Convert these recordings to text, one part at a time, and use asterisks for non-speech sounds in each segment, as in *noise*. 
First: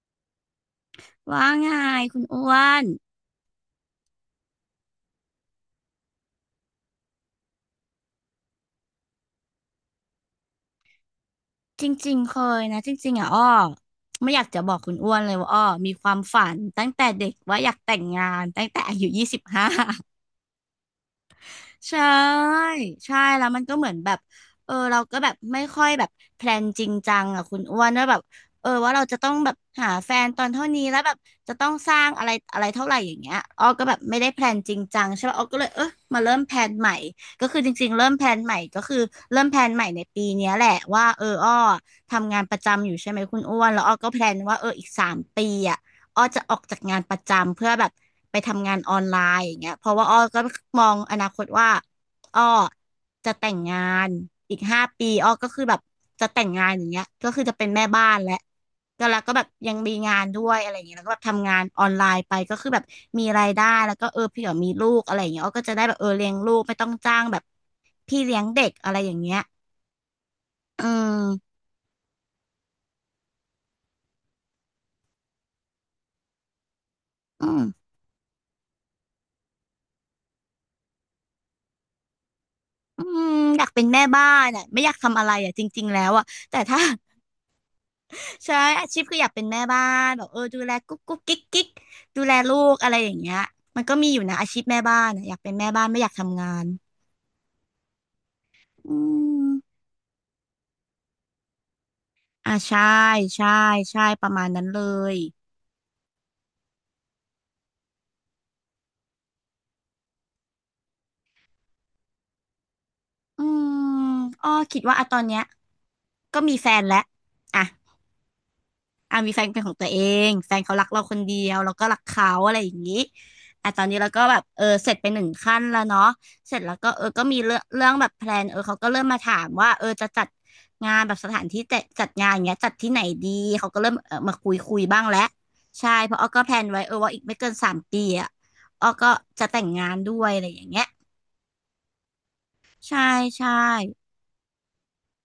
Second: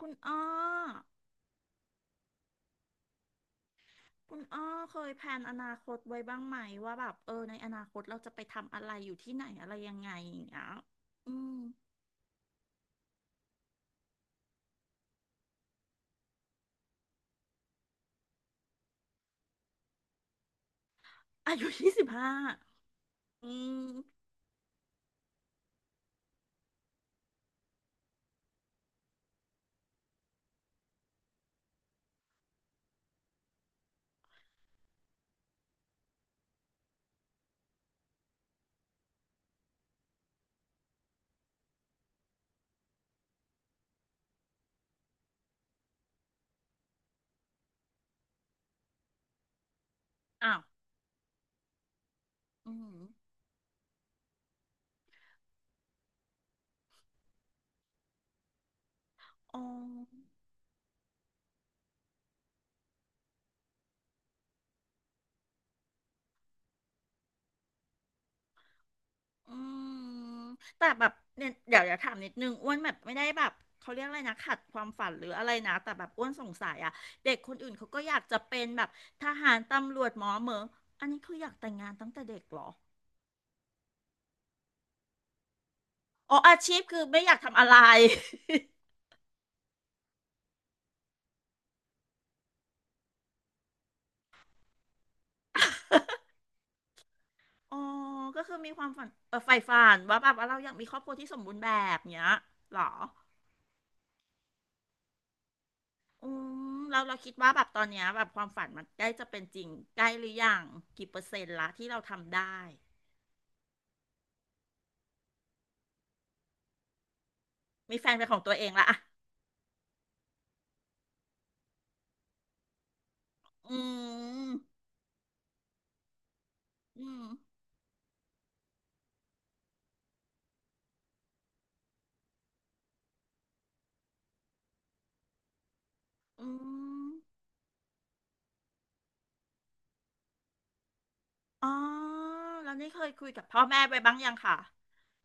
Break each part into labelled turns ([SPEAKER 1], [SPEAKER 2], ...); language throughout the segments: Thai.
[SPEAKER 1] คุณอ้อ
[SPEAKER 2] ว่าไงคุณอ้วน
[SPEAKER 1] คุณอ้อเคยแพลนอนาคตไว้บ้างไหมว่าแบบในอนาคตเราจะไปทำอะไรอยู่ที่ไหนอะไรยังไงอย่างเงี้ยอืม
[SPEAKER 2] จริงๆเคยนะจริงๆอ่ะอ้อไม่อยากจะบอกคุณอ้วนเลยว่าอ้อมีความฝันตั้งแต่เด็กว่าอยากแต่งงานตั้งแต่อายุ25
[SPEAKER 1] อายุยี่
[SPEAKER 2] ใช
[SPEAKER 1] สิบห้า
[SPEAKER 2] ่ใช่แล้ว
[SPEAKER 1] อื
[SPEAKER 2] มันก็เหมือ
[SPEAKER 1] ม
[SPEAKER 2] นแบบเออเราก็แบบไม่ค่อยแบบแพลนจริงจังอ่ะคุณอ้วนว่าแบบเออว่าเราจะต้องแบบหาแฟนตอนเท่านี้แล้วแบบจะต้องสร้างอะไรอะไรเท่าไหร่อย่างเงี้ยอ้อก็แบบไม่ได้แพลนจริงจังใช่ป่ะอ้อก็เลยเออมาเริ่มแพลนใหม่ก็คือจริงๆเริ่มแพลนใหม่ก็คือเริ่มแพลนใหม่ในปีเนี้ยแหละว่าเอออ้อทำงานประจำอยู่ใช่ไหมคุณอ้วนแล้วอ้อก็แพลนว่าเอออีกสามปีอ่ะ อ้อจะออกจากงานประจำเพื่อแบบไปทำงานออนไลน์อย่างเงี้ยเพราะว่าอ้อก็
[SPEAKER 1] อ้าว
[SPEAKER 2] มองอนาคตว่าอ้อ
[SPEAKER 1] อืม
[SPEAKER 2] จะแต่งงานอีก5 ปีอ้อก็คือแบบจะแต่งงานอย่างเงี้ยก็คือจะเป็นแม่บ้านและก็แล้วก็แบบ
[SPEAKER 1] อ๋
[SPEAKER 2] ยังมีงาน
[SPEAKER 1] อ
[SPEAKER 2] ด้วยอะไรอย่างเงี้ยแล้วก็แบบทำงานออนไลน์ไปก็คือแบบมีรายได้แล้วก็เออเผื่อมีลูกอะไรอย่างเงี้ยอ้อก็จะได้แบบเออเลี้ยงลูกไม่ต้องจ้างแบบพี่เลี้ยงเด็กอะไรอย่างเงี้ย
[SPEAKER 1] อืม
[SPEAKER 2] อื
[SPEAKER 1] แต่แบบเนี่ย
[SPEAKER 2] ม
[SPEAKER 1] เดี๋ยวอย่าถามนิดนึงอ้วนแบบไม่ได้แบบเขาเรียกอะไรนะขัดความฝันหรืออะไรนะแต่แบบอ้วนสงสัยอะเด็ก
[SPEAKER 2] อื
[SPEAKER 1] คน
[SPEAKER 2] ม
[SPEAKER 1] อื่นเขาก็อยากจะเป็นแบบทหารตำรวจหมอเหมออันนี้คืออยากแต่งงานตั้งแต่เด็กเหรอ
[SPEAKER 2] อืมอยากเป็นแม่บ้านอ่ะไม่อยากทำอะไรอ่ะจริงๆแล้วอ่ะ
[SPEAKER 1] อ๋ออา
[SPEAKER 2] แต่
[SPEAKER 1] ชี
[SPEAKER 2] ถ้า
[SPEAKER 1] พคือไม่อยากทำอะไร
[SPEAKER 2] ใช่อาชีพคืออยากเป็นแม่บ้านแบบเออดูแลกุ๊กกุ๊กกิ๊กกิ๊กดูแลลูกอะไรอย่างเงี้ยมันก็มีอยู่นะอาชีพแม่บ้านอะอยากเป็นแม่บ้านไม่อยาก
[SPEAKER 1] *laughs*
[SPEAKER 2] ทำงาน
[SPEAKER 1] อ๋อก็คือมีความ
[SPEAKER 2] อื
[SPEAKER 1] ฝัน
[SPEAKER 2] ม
[SPEAKER 1] ใฝ่ฝันว่าแบบว่าเราอยากมีครอบครัวที่สมบูรณ์แบบเนี้ย
[SPEAKER 2] อ่า
[SPEAKER 1] เหร
[SPEAKER 2] ใช่
[SPEAKER 1] อ
[SPEAKER 2] ใช่ใช่ประมาณนั้นเลย
[SPEAKER 1] อืมเราคิดว่าแบบตอนเนี้ยแบบความฝันมันใกล้จะเป็นจริงใกล้หรือยังกี่เปอร์เซ็นต์ละที่เราทำได้
[SPEAKER 2] อืมอ้อคิดว่าอะตอนเนี้ยก็มีแฟนแล้วอ่ะ
[SPEAKER 1] มีแฟนเป็นของตัวเองละอะ
[SPEAKER 2] อ่ะมีแฟนเป็นของตัวเองแฟนเขารักเราคนเดียวเราก็รักเขาอะไรอย่างนี้อ่ะต
[SPEAKER 1] อื
[SPEAKER 2] อนนี้เราก็แบบ
[SPEAKER 1] ม
[SPEAKER 2] เออเสร็จไป1 ขั้นแล้วเนาะเสร็จแล้วก็เออ
[SPEAKER 1] อื
[SPEAKER 2] ก็
[SPEAKER 1] ม
[SPEAKER 2] มีเรื่องเรื่องแบบแพลนเออเขาก็เริ่มมาถามว่าเออจะจัดงานแบบสถานที่จัดงานอย่างเงี้ยจัดที่ไหนดีเขาก็เริ่มเออมาคุยคุยบ้างแล้วใช่เพราะอ้อก็
[SPEAKER 1] อื
[SPEAKER 2] แพลนไว้เออ
[SPEAKER 1] ม
[SPEAKER 2] ว่าอีกไม่เกินสามปีอ่ะอ้อก็จะแต่งงานด้วยอะไรอย่างเงี้ย
[SPEAKER 1] อ๋อแล้วนี่
[SPEAKER 2] ใช่
[SPEAKER 1] เคยคุยกับ
[SPEAKER 2] ใช่
[SPEAKER 1] พ่อแม่ไปบ้างยังค่ะ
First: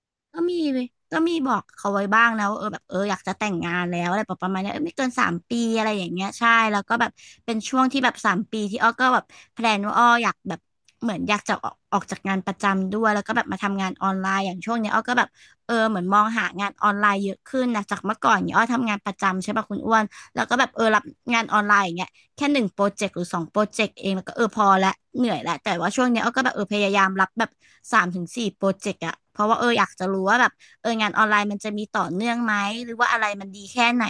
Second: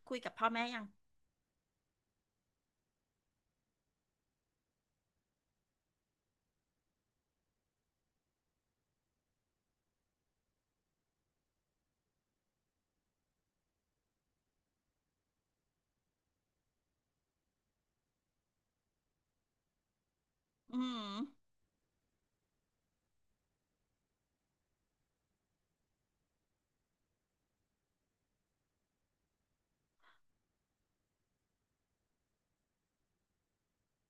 [SPEAKER 1] คุยกับ
[SPEAKER 2] ก็
[SPEAKER 1] พ่อ
[SPEAKER 2] มี
[SPEAKER 1] แม่ยัง
[SPEAKER 2] ก็มีบอกเขาไว้บ้างนะว่าเออแบบเอออยากจะแต่งงานแล้วอะไรประมาณเนี้ยเออไม่เกินสามปีอะไรอย่างเงี้ยใช่แล้วก็แบบเป็นช่วงที่แบบสามปีที่อ้อก็แบบแพลนว่าอ้ออยากแบบเหมือนอยากจะออกจากงานประจำด้วยแล้วก็แบบมาทำงานออนไลน์อย่างช่วงเนี้ยอ้อก็แบบเออเหมือนมองหางานออนไลน์เยอะขึ้นนะจากเมื่อก่อนเนี่ยอ้อทำงานประจำใช่ป่ะคุณอ้วนแล้วก็แบบเอ
[SPEAKER 1] อื
[SPEAKER 2] อรับ
[SPEAKER 1] ม
[SPEAKER 2] งานออนไลน์อย่างเงี้ย แค่1 โปรเจกต์หรือ2 โปรเจกต์เองแล้วก็เออพอละเหนื่อยละแต่ว่าช่วงเนี้ยเอาก็แบบเออพยายามรับแบบ3-4 โปรเจกต์อะเพราะว่าเอออยากจะรู้ว่าแบบเอองานออนไลน์มันจะมีต่อเนื่องไหมหรือว่าอะไรมันดีแค่ไหน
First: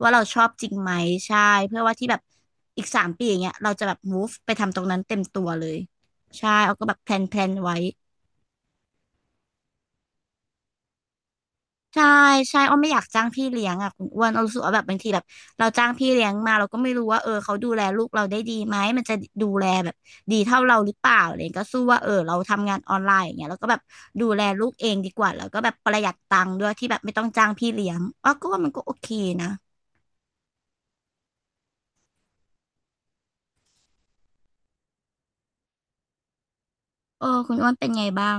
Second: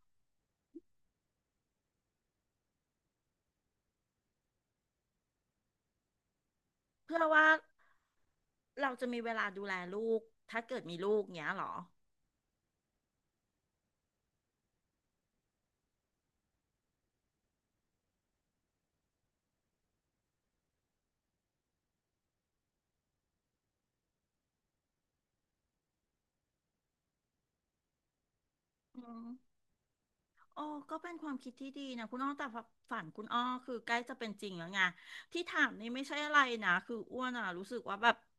[SPEAKER 2] ว่าเราชอบจริงไหมใช่เพื่อว่าที่แบบอีกสามปีอย่างเงี้ยเราจะแบบ move ไปทำตรงนั้นเต็มตัวเลยใช่เอาก็แบบแพล
[SPEAKER 1] เพื่
[SPEAKER 2] น
[SPEAKER 1] อ
[SPEAKER 2] แพล
[SPEAKER 1] ว่า
[SPEAKER 2] นไว้
[SPEAKER 1] เราจะมีเวลาดูแลลูกถ้าเกิดมีลูกเงี้ยเหรอ
[SPEAKER 2] ใช่ใช่อ้อไม่อยากจ้างพี่เลี้ยงอ่ะคุณอ้วนอ้อรู้สึกว่าแบบบางทีแบบเราจ้างพี่เลี้ยงมาเราก็ไม่รู้ว่าเออเขาดูแลลูกเราได้ดีไหมมันจะดูแลแบบดีเท่าเราหรือเปล่าอะไรอย่างเลยก็สู้ว่าเออเราทำงานออนไลน์อย่างเงี้ยแล้วก็แบบดูแลลูกเองดีกว่าแล้วก็แบบประหยัดตังค์ด้วยที่แบบไม่ต้องจ้างพี่เลี้ยงอ้อก็ว่ามันก็โอ
[SPEAKER 1] อื
[SPEAKER 2] เค
[SPEAKER 1] ม
[SPEAKER 2] นะ
[SPEAKER 1] โอ้ก็เป็นความคิดที่ดีนะคุณอ้อแต่ฝันคุณอ้อคือใกล้จะเป็นจริงแล้วไงที่ถามนี่ไม่ใช่อะไรนะคือ
[SPEAKER 2] เอ
[SPEAKER 1] อ้
[SPEAKER 2] อ
[SPEAKER 1] วนอ่ะ
[SPEAKER 2] คุณอ้
[SPEAKER 1] รู้
[SPEAKER 2] วน
[SPEAKER 1] สึก
[SPEAKER 2] เป็น
[SPEAKER 1] ว่า
[SPEAKER 2] ไง
[SPEAKER 1] แบบ
[SPEAKER 2] บ้าง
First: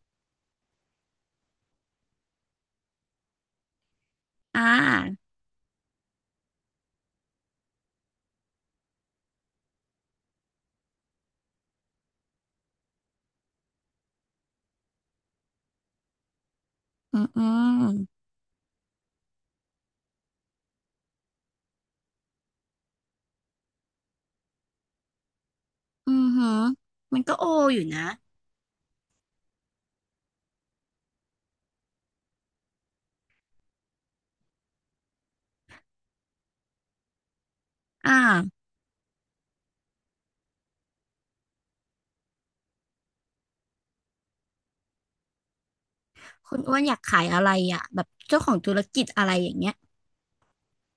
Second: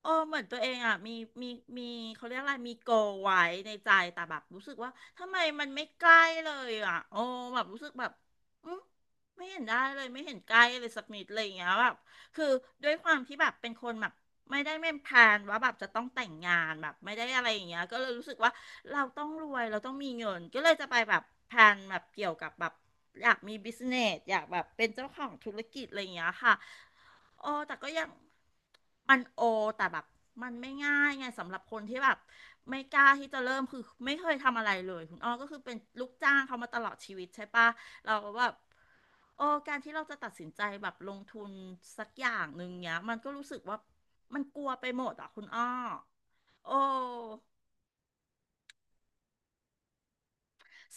[SPEAKER 1] เหมือนตัวเองอ่ะมีมีเขาเรียกอะไรมีโกไว้ในใจแต่แบบ
[SPEAKER 2] อ่า
[SPEAKER 1] รู้สึกว่าทำไมมันไม่ใกล้เลยอ่ะโอ้แบบรู้สึกแบบอืมไม่เห็นได้เลยไม่เห็นใกล้เลยสักนิดเลยอย่างเงี้ยแบบคือด้วยความที่แบบเป็นคนแบบ ไม่ได้ไม่แพลนว่าแบบจะต้องแต่งงานแบบไม่
[SPEAKER 2] อื
[SPEAKER 1] ได้
[SPEAKER 2] มอื
[SPEAKER 1] อะไรอย่าง
[SPEAKER 2] ม
[SPEAKER 1] เงี้ยก็เลยรู้สึกว่าเราต้องรวยเราต้องมีเงินก็เลยจะไปแบบแพลนแบบเกี่ยวกับแบบอยากมีบิสเนสอยากแบบเป็นเจ้าของธุรกิจอะไรอ
[SPEAKER 2] อื
[SPEAKER 1] ย่าง
[SPEAKER 2] อ
[SPEAKER 1] เงี้ย
[SPEAKER 2] หือ
[SPEAKER 1] ค่ะ
[SPEAKER 2] มันก็โอ
[SPEAKER 1] โอ้แต่
[SPEAKER 2] อยู่
[SPEAKER 1] ก็
[SPEAKER 2] นะ
[SPEAKER 1] ยังมันโอแต่แบบมันไม่ง่ายไงสำหรับคนที่แบบไม่กล้าที่จะเริ่มคือไม่เคยทำอะไรเลยคุณอ้อก็คือเป็นลูกจ้างเขามาตลอดชีวิตใช่ปะ
[SPEAKER 2] อ่
[SPEAKER 1] เราก็แบบ
[SPEAKER 2] า
[SPEAKER 1] การที่เราจะตัดสินใจแบบลงทุนสักอย่างหนึ่งเนี้ยมันก็รู้สึกว่ามันกลัวไปหมดอ่ะคุณอ้อ
[SPEAKER 2] คุณ
[SPEAKER 1] โอ
[SPEAKER 2] อ้วนอยากขายอะ
[SPEAKER 1] ้
[SPEAKER 2] ไรอ่ะแบบเจ้าของธุรกิจอะไรอย่างเงี้ย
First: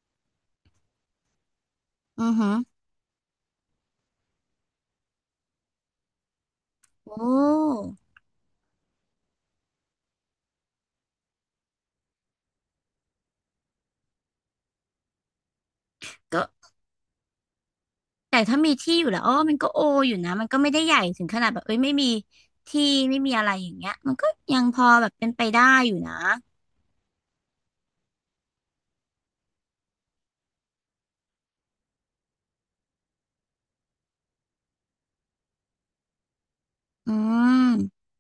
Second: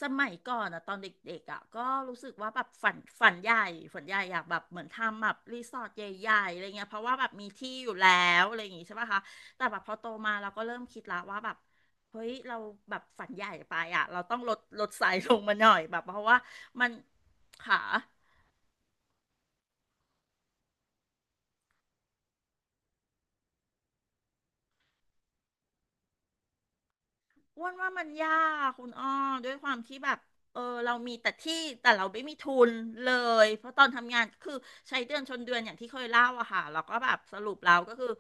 [SPEAKER 1] สมัยก่อนอะตอนเด็กๆอะก็รู้
[SPEAKER 2] อื
[SPEAKER 1] สึ
[SPEAKER 2] อ
[SPEAKER 1] ก
[SPEAKER 2] หื
[SPEAKER 1] ว่า
[SPEAKER 2] อ
[SPEAKER 1] แบบฝันใหญ่อยากแบบเหมือนทำแบบรีสอร์ทใหญ่ๆอะไรเงี้ยเพราะ
[SPEAKER 2] โอ
[SPEAKER 1] ว่าแบบมีที่
[SPEAKER 2] ้
[SPEAKER 1] อยู่แล้วอะไรอย่างงี้ใช่ป่ะคะแต่แบบพอโตมาเราก็เริ่มคิดละว่าแบบเฮ้ยเราแบบฝันใหญ่ไปอะเราต้องลดไซส์ลงมาหน่อยแบบเพราะว่า
[SPEAKER 2] ก็
[SPEAKER 1] มันค่ะ
[SPEAKER 2] แต่ถ้ามีที่อยู่แล้วอ๋อมันก็โออยู่นะมันก็ไม่ได้ใหญ่ถึงขนาดแบบเอ้ยไม่มีที่ไม่มีอะไรอย่างเงี้ยมันก็ยังพอแบบเป็นไปได้อยู่นะ
[SPEAKER 1] อ้วนว่ามันยากคุณอ้อด้วยความที่แบบเรามีแต่ที่แต่เราไม่มีทุนเลยเพราะตอนทำงานก็คือใช้เดือนชนเดือนอย่างที่เคยเล่าอะค่ะแล้วก็แบ
[SPEAKER 2] อื
[SPEAKER 1] บสรุปแล้วก็
[SPEAKER 2] ม
[SPEAKER 1] คือ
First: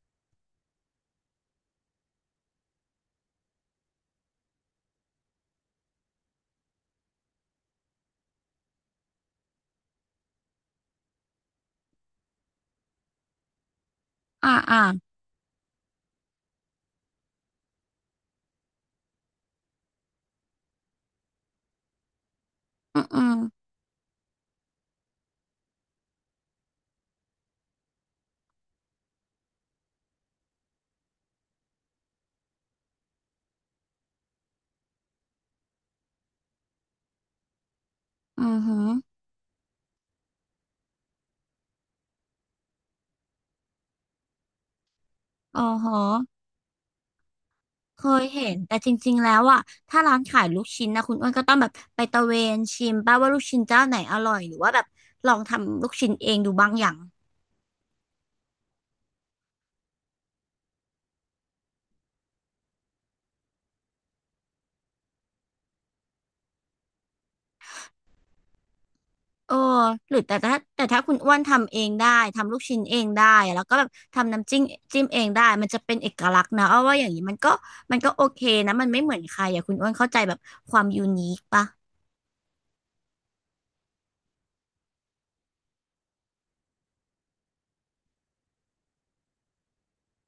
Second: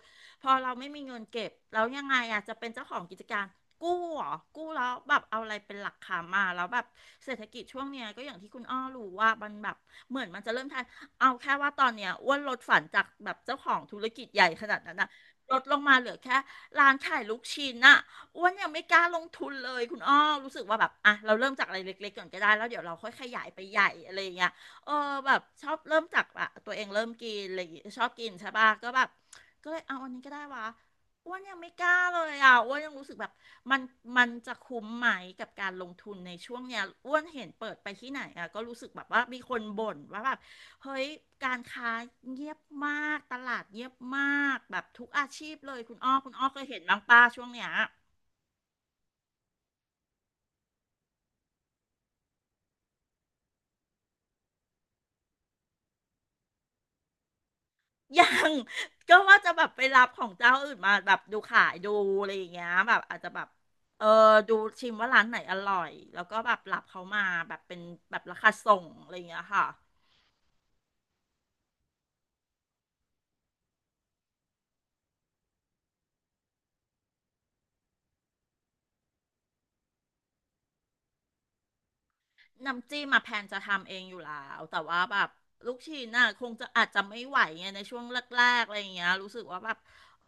[SPEAKER 1] พอเราไม่มีเงินเก็บแล้วยังไงอะจะเป็นเจ้าของกิจการกู้เหรอกู้แล้วแบบเอาอะไรเป็นหลักค้ำมาแล้วแบบเศรษฐกิจช่วงเนี้ยก็อย่างที่คุณอ้อรู้ว่ามันแบบเหมือนมันจะเริ่มทันเอาแค่ว่าตอนเนี้ยอ้วนลดฝันจากแบบเจ้าของธุรกิจใหญ่
[SPEAKER 2] อ่า
[SPEAKER 1] ข
[SPEAKER 2] อ่า
[SPEAKER 1] นาดนั้นนะลดลงมาเหลือแค่ร้านขายลูกชิ้นอะ อ้วนยังไม่กล้าลงทุนเลยคุณอ้อรู้สึกว่าแบบอ่ะเราเริ่มจากอะไรเล็กๆก่อนก็ได้แล้วเดี๋ยวเรา
[SPEAKER 2] อืม
[SPEAKER 1] ค่อย
[SPEAKER 2] อื
[SPEAKER 1] ข
[SPEAKER 2] ม
[SPEAKER 1] ยายไปใหญ่อะไรอย่างเงี้ยเออแบบชอบเริ่มจากอะตัวเองเริ่มกินอะไรอย่างเงี้ยชอบกินใช่ป่ะก็แบบก็เลยเอาอันนี้ก็ได้วะอ้วนยังไม่กล้าเลยอ่ะอ้วนยังรู้สึกแบบมันมันจะคุ้มไหมกับการลงทุนในช่วงเนี้ยอ้วนเห็นเปิดไปที่ไหนอ่ะ
[SPEAKER 2] อือ
[SPEAKER 1] ก็
[SPEAKER 2] หื
[SPEAKER 1] รู้
[SPEAKER 2] อ
[SPEAKER 1] สึกแบบว่ามีคนบ่นว่าแบบเฮ้ยการค้าเงียบมากตลาดเงียบมากแบบทุกอาชีพ
[SPEAKER 2] อ๋อ
[SPEAKER 1] เลย
[SPEAKER 2] ฮะ
[SPEAKER 1] คุณอ้อคุณอ้อเคยเห็นบ้างป้าช่วงเนี้ย
[SPEAKER 2] เคยเห็นแต่จริงๆแล้วอ่ะถ้าร้านขายลูกชิ้นนะคุณอ้วนก็ต้องแบบไปตะเวนชิมป้าว่าลูกชิ้นเจ้าไหนอร่อยหรือว่าแบบลองทำลูกชิ้นเองดูบ้างอย่าง
[SPEAKER 1] *laughs* ยัง *laughs* ก็ว่าจะแบบไปรับของเจ้าอื่นมาแบบดูขายดูอะไรอย่างเงี้ยแบบอาจจะแบบเออดูชิมว่าร้านไหนอร่อยแล้วก็แบบรับเขามาแบบเป็นแบบราคาส่งอะไรอย่างเงี้ย
[SPEAKER 2] เออ
[SPEAKER 1] ค่ะ
[SPEAKER 2] หรือแต่ถ้าคุณอ้วนทำเองได้ทำลูกชิ้นเองได้แล้วก็แบบทำน้ำจิ้มจิ้มเองได้มันจะเป็นเอกลักษณ์นะเอาว่าอย่างนี้มันก็โอเคนะมันไม่เหมือนใครอ่ะคุณอ้วนเข้าใจแบบความยูนิคปะ
[SPEAKER 1] น้ำจิ้มมาแพนจะทำเองอยู่แล้วแต่ว่าแบบลูกชิ้นน่ะคงจะอาจจะไม่ไหวไงในช่วงแรกๆอะไรอย่างเงี้ยรู้สึกว่าแบบ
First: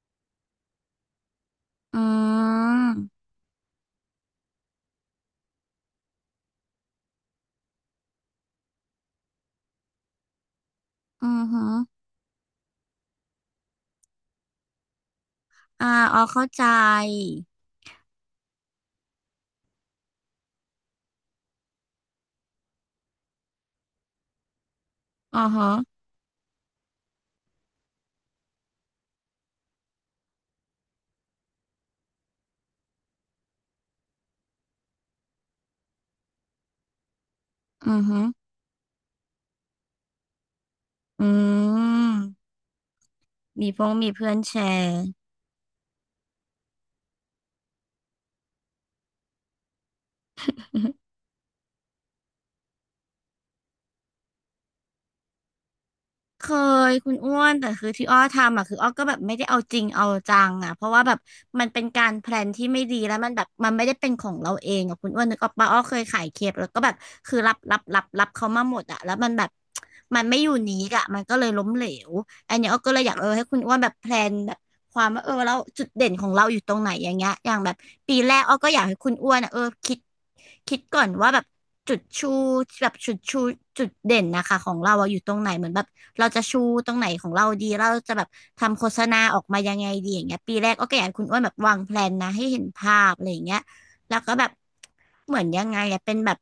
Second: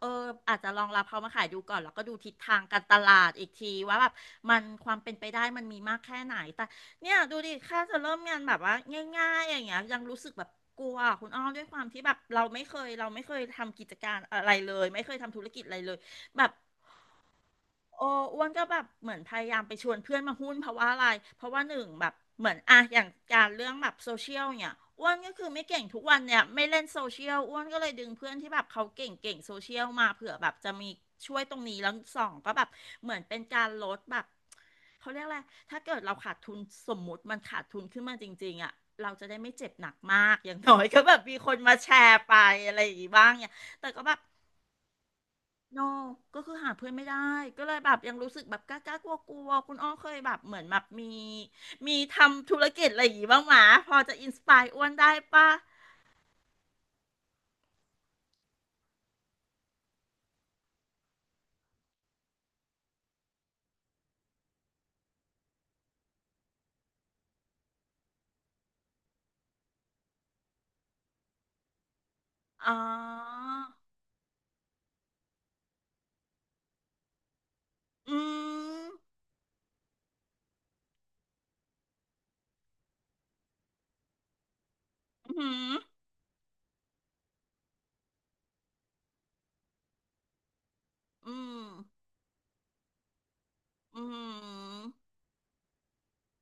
[SPEAKER 1] เอออาจจะลองรับเขามาขายดูก่อนแล้ว
[SPEAKER 2] อื
[SPEAKER 1] ก็ดูทิศทางการตลา
[SPEAKER 2] ม
[SPEAKER 1] ดอีกทีว่าแบบมันความเป็นไปได้มันมีมากแค่ไหนแต่เนี่ยดูดิแค่จะเริ่มงานแบบว่าง่ายๆอย่างเงี้ยยังรู้สึกแบบกลัว
[SPEAKER 2] อื
[SPEAKER 1] คุณอ้
[SPEAKER 2] อ
[SPEAKER 1] อ
[SPEAKER 2] ฮึ
[SPEAKER 1] ด้วยความที่แบบเราไม่เคยทำกิจการอะไรเลยไม่เคยทำธุรกิจอะไร
[SPEAKER 2] อ่า
[SPEAKER 1] เลย
[SPEAKER 2] อ๋อ
[SPEAKER 1] แบ
[SPEAKER 2] เข้า
[SPEAKER 1] บ
[SPEAKER 2] ใจ
[SPEAKER 1] โอ้อ้วนก็แบบเหมือนพยายามไปชวนเพื่อนมาหุ้นเพราะว่าอะไรเพราะว่าหนึ่งแบบเหมือนอะอย่างการเรื่องแบบโซเชียลเนี่ยอ้วนก็
[SPEAKER 2] อ๋อ
[SPEAKER 1] คือไม่
[SPEAKER 2] ฮะ
[SPEAKER 1] เก่งทุกวันเนี่ยไม่เล่นโซเชียลอ้วนก็เลยดึงเพื่อนที่แบบเขาเก่งเก่งโซเชียลมาเผื่อแบบจะมีช่วยตรงนี้แล้วสองก็แบบเหมือนเป็นการลดแบบเขาเรียกอะไรถ้าเกิดเราขาดทุนสมมุติมันขาดทุน
[SPEAKER 2] อื
[SPEAKER 1] ขึ้
[SPEAKER 2] อ
[SPEAKER 1] นมา
[SPEAKER 2] ฮึ
[SPEAKER 1] จริงๆอะเราจะได้ไม่เจ็บหนักมากอย่างน้อยก็แบ
[SPEAKER 2] อื
[SPEAKER 1] บมีคนมาแชร์
[SPEAKER 2] ม
[SPEAKER 1] ไปอะไรอย่างงี้บ้างเนี่ย
[SPEAKER 2] มีพ
[SPEAKER 1] แต่
[SPEAKER 2] ง
[SPEAKER 1] ก็
[SPEAKER 2] มี
[SPEAKER 1] แบบ
[SPEAKER 2] เพื่อนแชร์
[SPEAKER 1] โนก็คือหาเพื่อนไม่ได้ก็เลยแบบยังรู้สึกแบบกล้าๆกลัวๆคุณอ้อเคยแบบเหมือนแบบมีทำธุรกิจอะไรอย่างงี้บ้างหมาพอจะอินสปายอ้วนได้ปะ
[SPEAKER 2] เคยคุณอ้วนแต่คือที่อ้อทำอ่ะคืออ้อก็แบบไม่ได้เอาจริงเอาจังอ่ะเพราะว่าแบบมันเป็นการแพลนที่ไม่ดีแล้วมันแบบมันไม่ได้เป็นของเราเองอ่ะคุณอ้วนนึกออกปะอ้อเคยขายเคปแล้วก็แบบคือรับเขามาหมดอ่ะแล้วมันแบบมันไม่อยู่นี้อ่ะมันก็เลยล้มเหลวอันเนี้ย
[SPEAKER 1] อ๋
[SPEAKER 2] อ้อก็เลยอยากเออให้
[SPEAKER 1] อ
[SPEAKER 2] คุณอ้วนแบบแพลนแบบความว่าเออแล้วจุดเด่นของเราอยู่ตรงไหนอย่างเงี้ยอย่างแบบปี
[SPEAKER 1] อื
[SPEAKER 2] แรกอ้อก็อยาก
[SPEAKER 1] ม
[SPEAKER 2] ให้คุณอ้วนอ่ะเออคิดก่อนว่าแบบ จุดชูแบบจุดชูจุดเด่นนะคะของเราอะอยู่ตรงไห
[SPEAKER 1] อื
[SPEAKER 2] นเหมือ
[SPEAKER 1] ม
[SPEAKER 2] นแบบเราจะชูตรงไหนของเราดีเราจะแบบทำโฆษณาออกมายังไงดีอย่างเงี้ยปีแรกก็อยากให้คุณ
[SPEAKER 1] อื
[SPEAKER 2] อ้วนแบบ
[SPEAKER 1] ม
[SPEAKER 2] วางแพลนนะให้เห็นภาพอะไรอย่างเงี้ย
[SPEAKER 1] อื
[SPEAKER 2] แล้วก็แบบ
[SPEAKER 1] ม
[SPEAKER 2] เหมือนยังไงอะเป็นแบบ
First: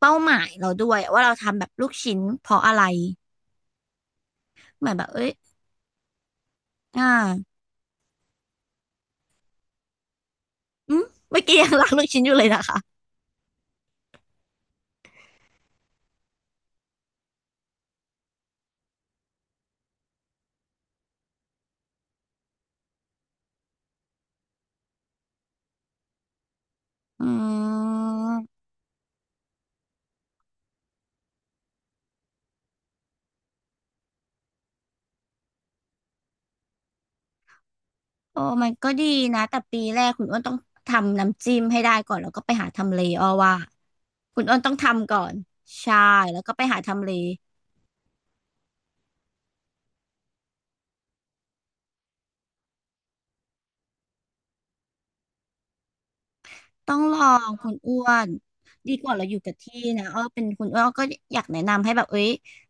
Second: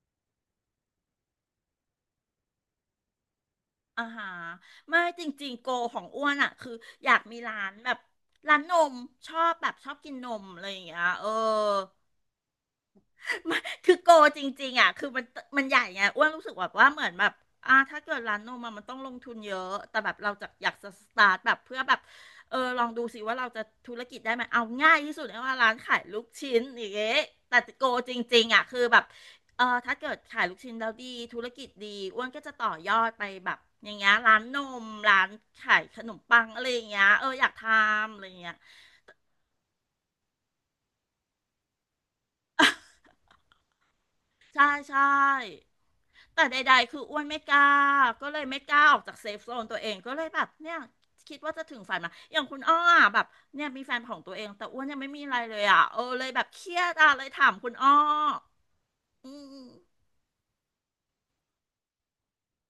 [SPEAKER 2] เป้าหมายเราด้วยว่าเราทำแบบลูกชิ้นเพราะอะไร
[SPEAKER 1] อ่าฮะ
[SPEAKER 2] เหมือน
[SPEAKER 1] ไม่
[SPEAKER 2] แบบ
[SPEAKER 1] จ
[SPEAKER 2] เอ้ย
[SPEAKER 1] ริงๆโกของอ้วนอ่ะคือ
[SPEAKER 2] อ่
[SPEAKER 1] อยากมี
[SPEAKER 2] า
[SPEAKER 1] ร้านแบบร้านนมชอบแบบชอบกินนมอะไรอย่าง
[SPEAKER 2] อื
[SPEAKER 1] เงี้
[SPEAKER 2] ม
[SPEAKER 1] ยเออ
[SPEAKER 2] เมื่อกี้ยังรักลูกชิ้นอยู่เลยนะคะ
[SPEAKER 1] มันคือโกจริงๆอ่ะคือมันมันใหญ่ไงอ้วนรู้สึกแบบว่าเหมือนแบบอ่าถ้าเกิดร้านนมอะมันต้องลงทุนเยอะแต่แบบเราจะอยากจะสตาร์ทแบบเพื่อแบบลองดูสิว่าเราจะธุรกิจได้ไหมเอาง่ายที่สุดเลยว่าร้านขายลูกชิ้นอย่างเงี้ย
[SPEAKER 2] อ
[SPEAKER 1] แต่
[SPEAKER 2] ื
[SPEAKER 1] โกจริ
[SPEAKER 2] ม
[SPEAKER 1] งๆอ่ะคือแบบถ้าเกิดขายลูกชิ้นแล้วดีธุรกิจดีอ้วนก็จะต่อยอดไปแบบอย่างเงี้ยร้านนมร้านขายขนมปังอะไรอย่างเงี้ยอยากทำอะไรอ
[SPEAKER 2] โอ้
[SPEAKER 1] ย่างเงี้ย
[SPEAKER 2] มันก็ดีนะแต่ปีแรกคุณอ้นต้องทำน้ำจิ้มให้ได้ก่อนแล้วก็ไปหาทำเลอ้อว่าคุณอ้น
[SPEAKER 1] ใช่
[SPEAKER 2] ต้อง
[SPEAKER 1] ใช่
[SPEAKER 2] ทำก่อนใช่แล้ว
[SPEAKER 1] แต่
[SPEAKER 2] ก็ไป
[SPEAKER 1] ใด
[SPEAKER 2] หา
[SPEAKER 1] ๆคือ
[SPEAKER 2] ทำเล
[SPEAKER 1] อ้วนไม่กล้าก็เลยไม่กล้าออกจากเซฟโซนตัวเองก็เลยแบบเนี่ยคิดว่าจะถึงฝันมาอย่างคุณอ้ออะแบบเนี่ยมีแฟนของตัวเองแต่อ้วนยังไม่มีอะไรเลยอ่ะเลยแบบเครีย
[SPEAKER 2] ต้
[SPEAKER 1] ด
[SPEAKER 2] อง
[SPEAKER 1] อะ
[SPEAKER 2] ล
[SPEAKER 1] เล
[SPEAKER 2] อ
[SPEAKER 1] ยถา
[SPEAKER 2] ง
[SPEAKER 1] ม
[SPEAKER 2] คุ
[SPEAKER 1] คุ
[SPEAKER 2] ณ
[SPEAKER 1] ณอ้อ
[SPEAKER 2] อ้วนดีกว่าเราอ
[SPEAKER 1] อื
[SPEAKER 2] ยู่กับ
[SPEAKER 1] ม
[SPEAKER 2] ที่นะอ้อเป็นคุณอ้วนก็อยากแนะนำให้แบบเอ้ย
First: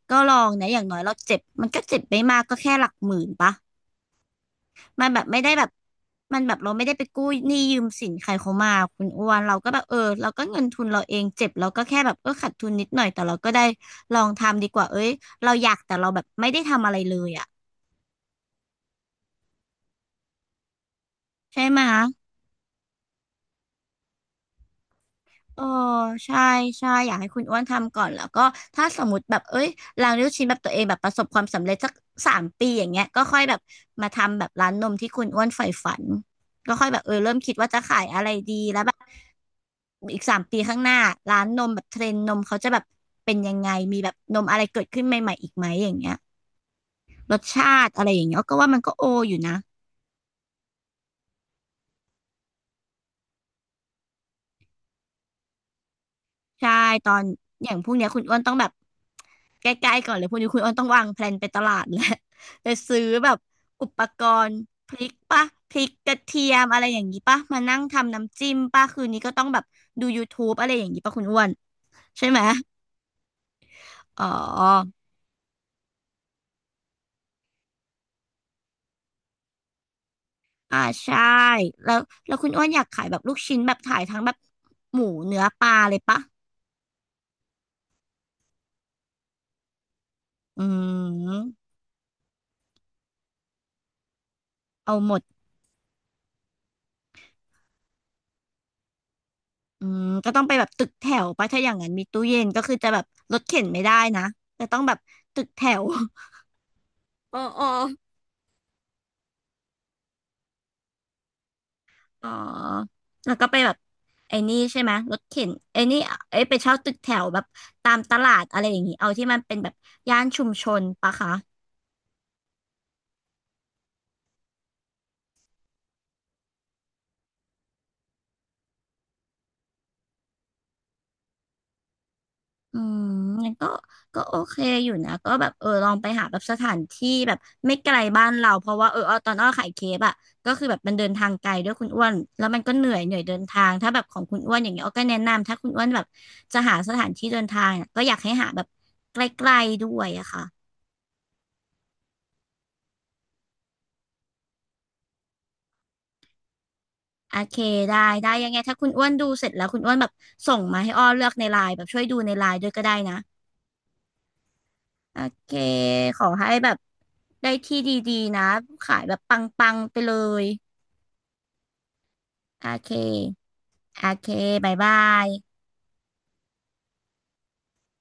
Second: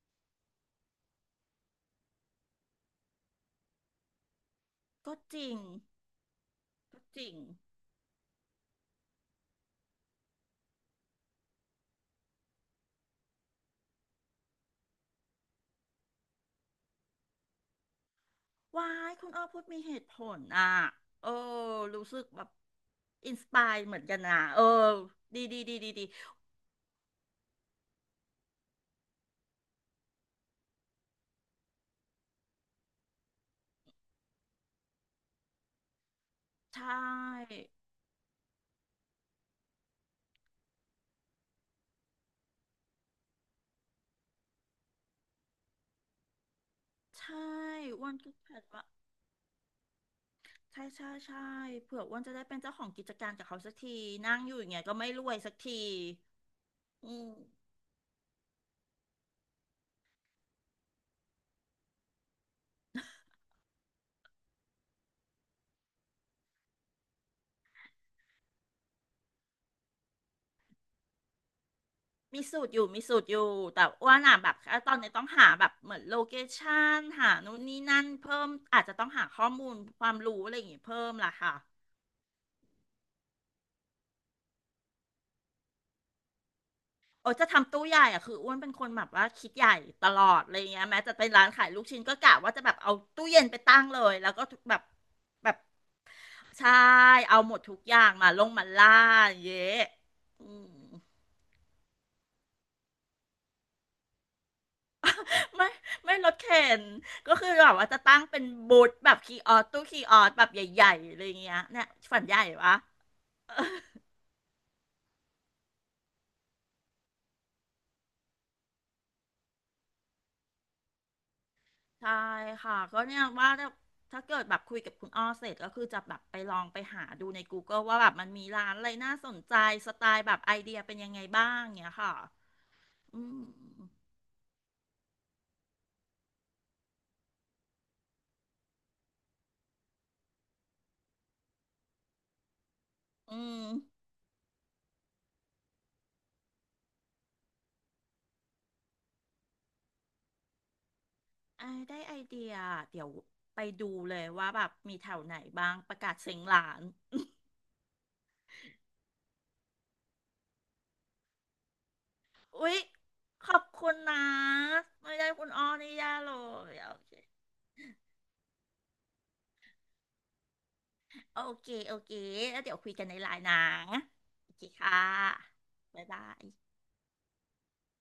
[SPEAKER 2] ก็ลองนะอย่างน้อยเราเจ็บมันก็เจ็บไม่มากก็แค่หลักหมื่นปะ มัน
[SPEAKER 1] ก็
[SPEAKER 2] แบบ
[SPEAKER 1] จ
[SPEAKER 2] ไม่
[SPEAKER 1] ริ
[SPEAKER 2] ได้
[SPEAKER 1] ง
[SPEAKER 2] แบบมันแบบเราไม่ได้
[SPEAKER 1] ก็
[SPEAKER 2] ไป
[SPEAKER 1] จ
[SPEAKER 2] กู้
[SPEAKER 1] ริง
[SPEAKER 2] หนี้ยืมสินใครเขามาคุณอ้วนเราก็แบบเออเราก็เงินทุนเราเองเจ็บเราก็แค่แบบเออขาดทุนนิดหน่อยแต่เราก็ได้ลองทำดีกว่าเอ้ยเราอยากแต่เราแบบไม่ได้ทำอะไรเลยอ่ะ
[SPEAKER 1] ว้ายคุณอ้อพูดมีเหตุผลอ่ะเออ
[SPEAKER 2] ใช่ไหมะ
[SPEAKER 1] รู้สึกแบบอินสปายเหมือนกันนะดีดี
[SPEAKER 2] เออ
[SPEAKER 1] ดีดีดี
[SPEAKER 2] ใช่ใช่อยากให้คุณอ้วนทำก่อนแล้วก็ถ้าสมมติแบบเอ้ยร้านลูกชิ้นแบบตัวเองแบบประสบความสำเร็จสักสามปีอย่างเงี้ยก็ค่อยแบบมาทำแบบร้านนมที่คุณอ้วนใฝ่ฝันก็
[SPEAKER 1] ใช
[SPEAKER 2] ค่อยแบบเออเริ่มคิด
[SPEAKER 1] ่
[SPEAKER 2] ว่าจะขายอะไรดีแล้วแบบอีกสามปีข้างหน้าร้านนมแบบเทรนด์นมเขาจะแบบเป็นยังไงมีแบบนมอะไรเกิดขึ้นใหม่ๆอีกไหมอย่างเงี้ยร
[SPEAKER 1] ใช่
[SPEAKER 2] สชาติ
[SPEAKER 1] อ้
[SPEAKER 2] อะไร
[SPEAKER 1] วัน
[SPEAKER 2] อย่าง
[SPEAKER 1] ก็
[SPEAKER 2] เงี้ย
[SPEAKER 1] แผ
[SPEAKER 2] ก็
[SPEAKER 1] น
[SPEAKER 2] ว่ามัน
[SPEAKER 1] ว่า
[SPEAKER 2] ก็โออยู่นะ
[SPEAKER 1] ใช่ใช่ใช่เผื่ออ้วนจะได้เป็นเจ้าของกิจการกับเขาสักทีนั่งอยู่อย่างเงี้ยก็ไม่รวยสักที
[SPEAKER 2] ใช่ตอ
[SPEAKER 1] อื
[SPEAKER 2] น
[SPEAKER 1] ม
[SPEAKER 2] อย่างพวกเนี้ยคุณอ้วนต้องแบบใกล้ๆก่อนเลยพวกนี้คุณอ้วนต้องวางแพลนไปตลาดแล้ว *laughs* ไปซื้อแบบอุปกรณ์พริกปะพริกกระเทียมอะไรอย่างงี้ปะมานั่งทำน้ำจิ้มปะคืนนี้ก็ต้องแบบดู YouTube อะไรอย่างงี้ปะคุณอ้วนใช่ไหม
[SPEAKER 1] มีสูตรอยู่มีสูตรอยู่แต่อ้วน
[SPEAKER 2] อ๋
[SPEAKER 1] อ่ะแบบ
[SPEAKER 2] อ
[SPEAKER 1] ตอนนี้ต้องหาแบบเหมือนโลเคชั่นหานู่นนี่นั่นเพิ่มอาจจะต้องหาข้อมูลความรู้อะไรอย่าง
[SPEAKER 2] อ่า
[SPEAKER 1] เงี้ยเพิ่ม
[SPEAKER 2] ใช่
[SPEAKER 1] ล่ะค่ะ
[SPEAKER 2] แล้วแล้วคุณอ้วนอยากขายแบบลูกชิ้นแบบขายทั้งแบบหมูเนื้อปลาเลยปะ
[SPEAKER 1] โอ้จะทำตู้ใหญ่อ่ะคืออ้วนเป็นคนแบบว่าคิดใหญ่ตลอดอะไร
[SPEAKER 2] อื
[SPEAKER 1] เงี้ยแม้จะเป็นร้านขา
[SPEAKER 2] ม
[SPEAKER 1] ยลูกชิ้นก็กะว่าจะแบบเอาตู้เย็นไปตั้งเลยแล้วก็แบบ
[SPEAKER 2] เอาหมด
[SPEAKER 1] แบบใช่เอาหมดทุกอย่างมาลงมาล่าอย่างเงี้ย
[SPEAKER 2] อืมก็ต้อ
[SPEAKER 1] อื
[SPEAKER 2] งไปแบ
[SPEAKER 1] ม
[SPEAKER 2] บตึกแถวปะถ้าอย่างนั้นมีตู้เย็นก็คือจะแบบรถเข็นไม่ได้นะจะต้องแบบตึกแถ
[SPEAKER 1] ไม่
[SPEAKER 2] ว *laughs*
[SPEAKER 1] ไม่รถเข็นก็
[SPEAKER 2] อ๋อ
[SPEAKER 1] คือ
[SPEAKER 2] อ๋
[SPEAKER 1] แบ
[SPEAKER 2] อ
[SPEAKER 1] บว่าจะตั้งเป็นบูธแบบคีย์ออสตู้คีย์ออสแบบใหญ่ๆอะไรอย่างเงี้ยเนี่ยฝัน
[SPEAKER 2] อ๋อ
[SPEAKER 1] ใหญ่วะ
[SPEAKER 2] แล้วก็ไปแบบไอ้นี่ใช่ไหมรถเข็นไอ้นี่เอ้ยไปเช่าตึกแถวแบบตามตลาดอะไรอย่างงี้เอาที่มันเป็นแบบย่านชุมชนปะคะ
[SPEAKER 1] ใช่ค่ะก็เนี่ยว่าถ้าเกิดแบบคุยกับคุณอ้อเสร็จก็คือจะแบบไปลองไปหาดูใน Google ว่าแบบมันมีร้านอะไรน่าสนใจสไตล์แบบไอเดียเป็นยังไงบ้างเงี้ยค่ะ
[SPEAKER 2] อืม
[SPEAKER 1] อืม
[SPEAKER 2] งั้นก็ก็โอเคอยู่นะก็แบบเออลองไปหาแบบสถานที่แบบไม่ไกลบ้านเราเพราะว่าเออเอาตอนอ้อขายเคปอะก็คือแบบมันเดินทางไกลด้วยคุณอ้วนแล้วมันก็เหนื่อยเดิ
[SPEAKER 1] อื
[SPEAKER 2] นทา
[SPEAKER 1] ม
[SPEAKER 2] งถ้าแบบของคุณอ้วนอย่างเงี้ยอ้อก็แนะนำถ้าคุณอ้วนแบบจะหาสถานที่เดินทางอะก็อยากให้หาแบบใกล้ๆด้วยอะค่ะ
[SPEAKER 1] ไอยได้ไอเดียเดี๋ยวไปดูเลยว่าแบบมีแถวไหนบ้างประกาศเซ็งร้าน
[SPEAKER 2] โอเคได้ได้ยังไงถ้าคุณอ้วนดูเสร็จแล้วคุณอ้วนแบบส่งมาให้อ้อเลือกในไลน์แบบช่วยดูในไลน์ด้ว
[SPEAKER 1] อุ๊
[SPEAKER 2] ย
[SPEAKER 1] ย
[SPEAKER 2] ก็ได้นะ
[SPEAKER 1] ขอบคุณนะไม่
[SPEAKER 2] โอ
[SPEAKER 1] ได้คุ
[SPEAKER 2] เค
[SPEAKER 1] ณอ้อนี่ยา
[SPEAKER 2] ขอ
[SPEAKER 1] เล
[SPEAKER 2] ให้แบ
[SPEAKER 1] ย
[SPEAKER 2] บ
[SPEAKER 1] โอเค
[SPEAKER 2] ได้ที่ดีๆนะขายแบบปังๆไปเลย
[SPEAKER 1] โอเคโอเคแล้ว
[SPEAKER 2] โอ
[SPEAKER 1] เดี๋ยว
[SPEAKER 2] เ
[SPEAKER 1] คุยกันในไล
[SPEAKER 2] ค
[SPEAKER 1] น์นะ
[SPEAKER 2] โอเค
[SPEAKER 1] โอเค
[SPEAKER 2] บาย
[SPEAKER 1] ค่
[SPEAKER 2] บาย
[SPEAKER 1] ะบ๊ายบาย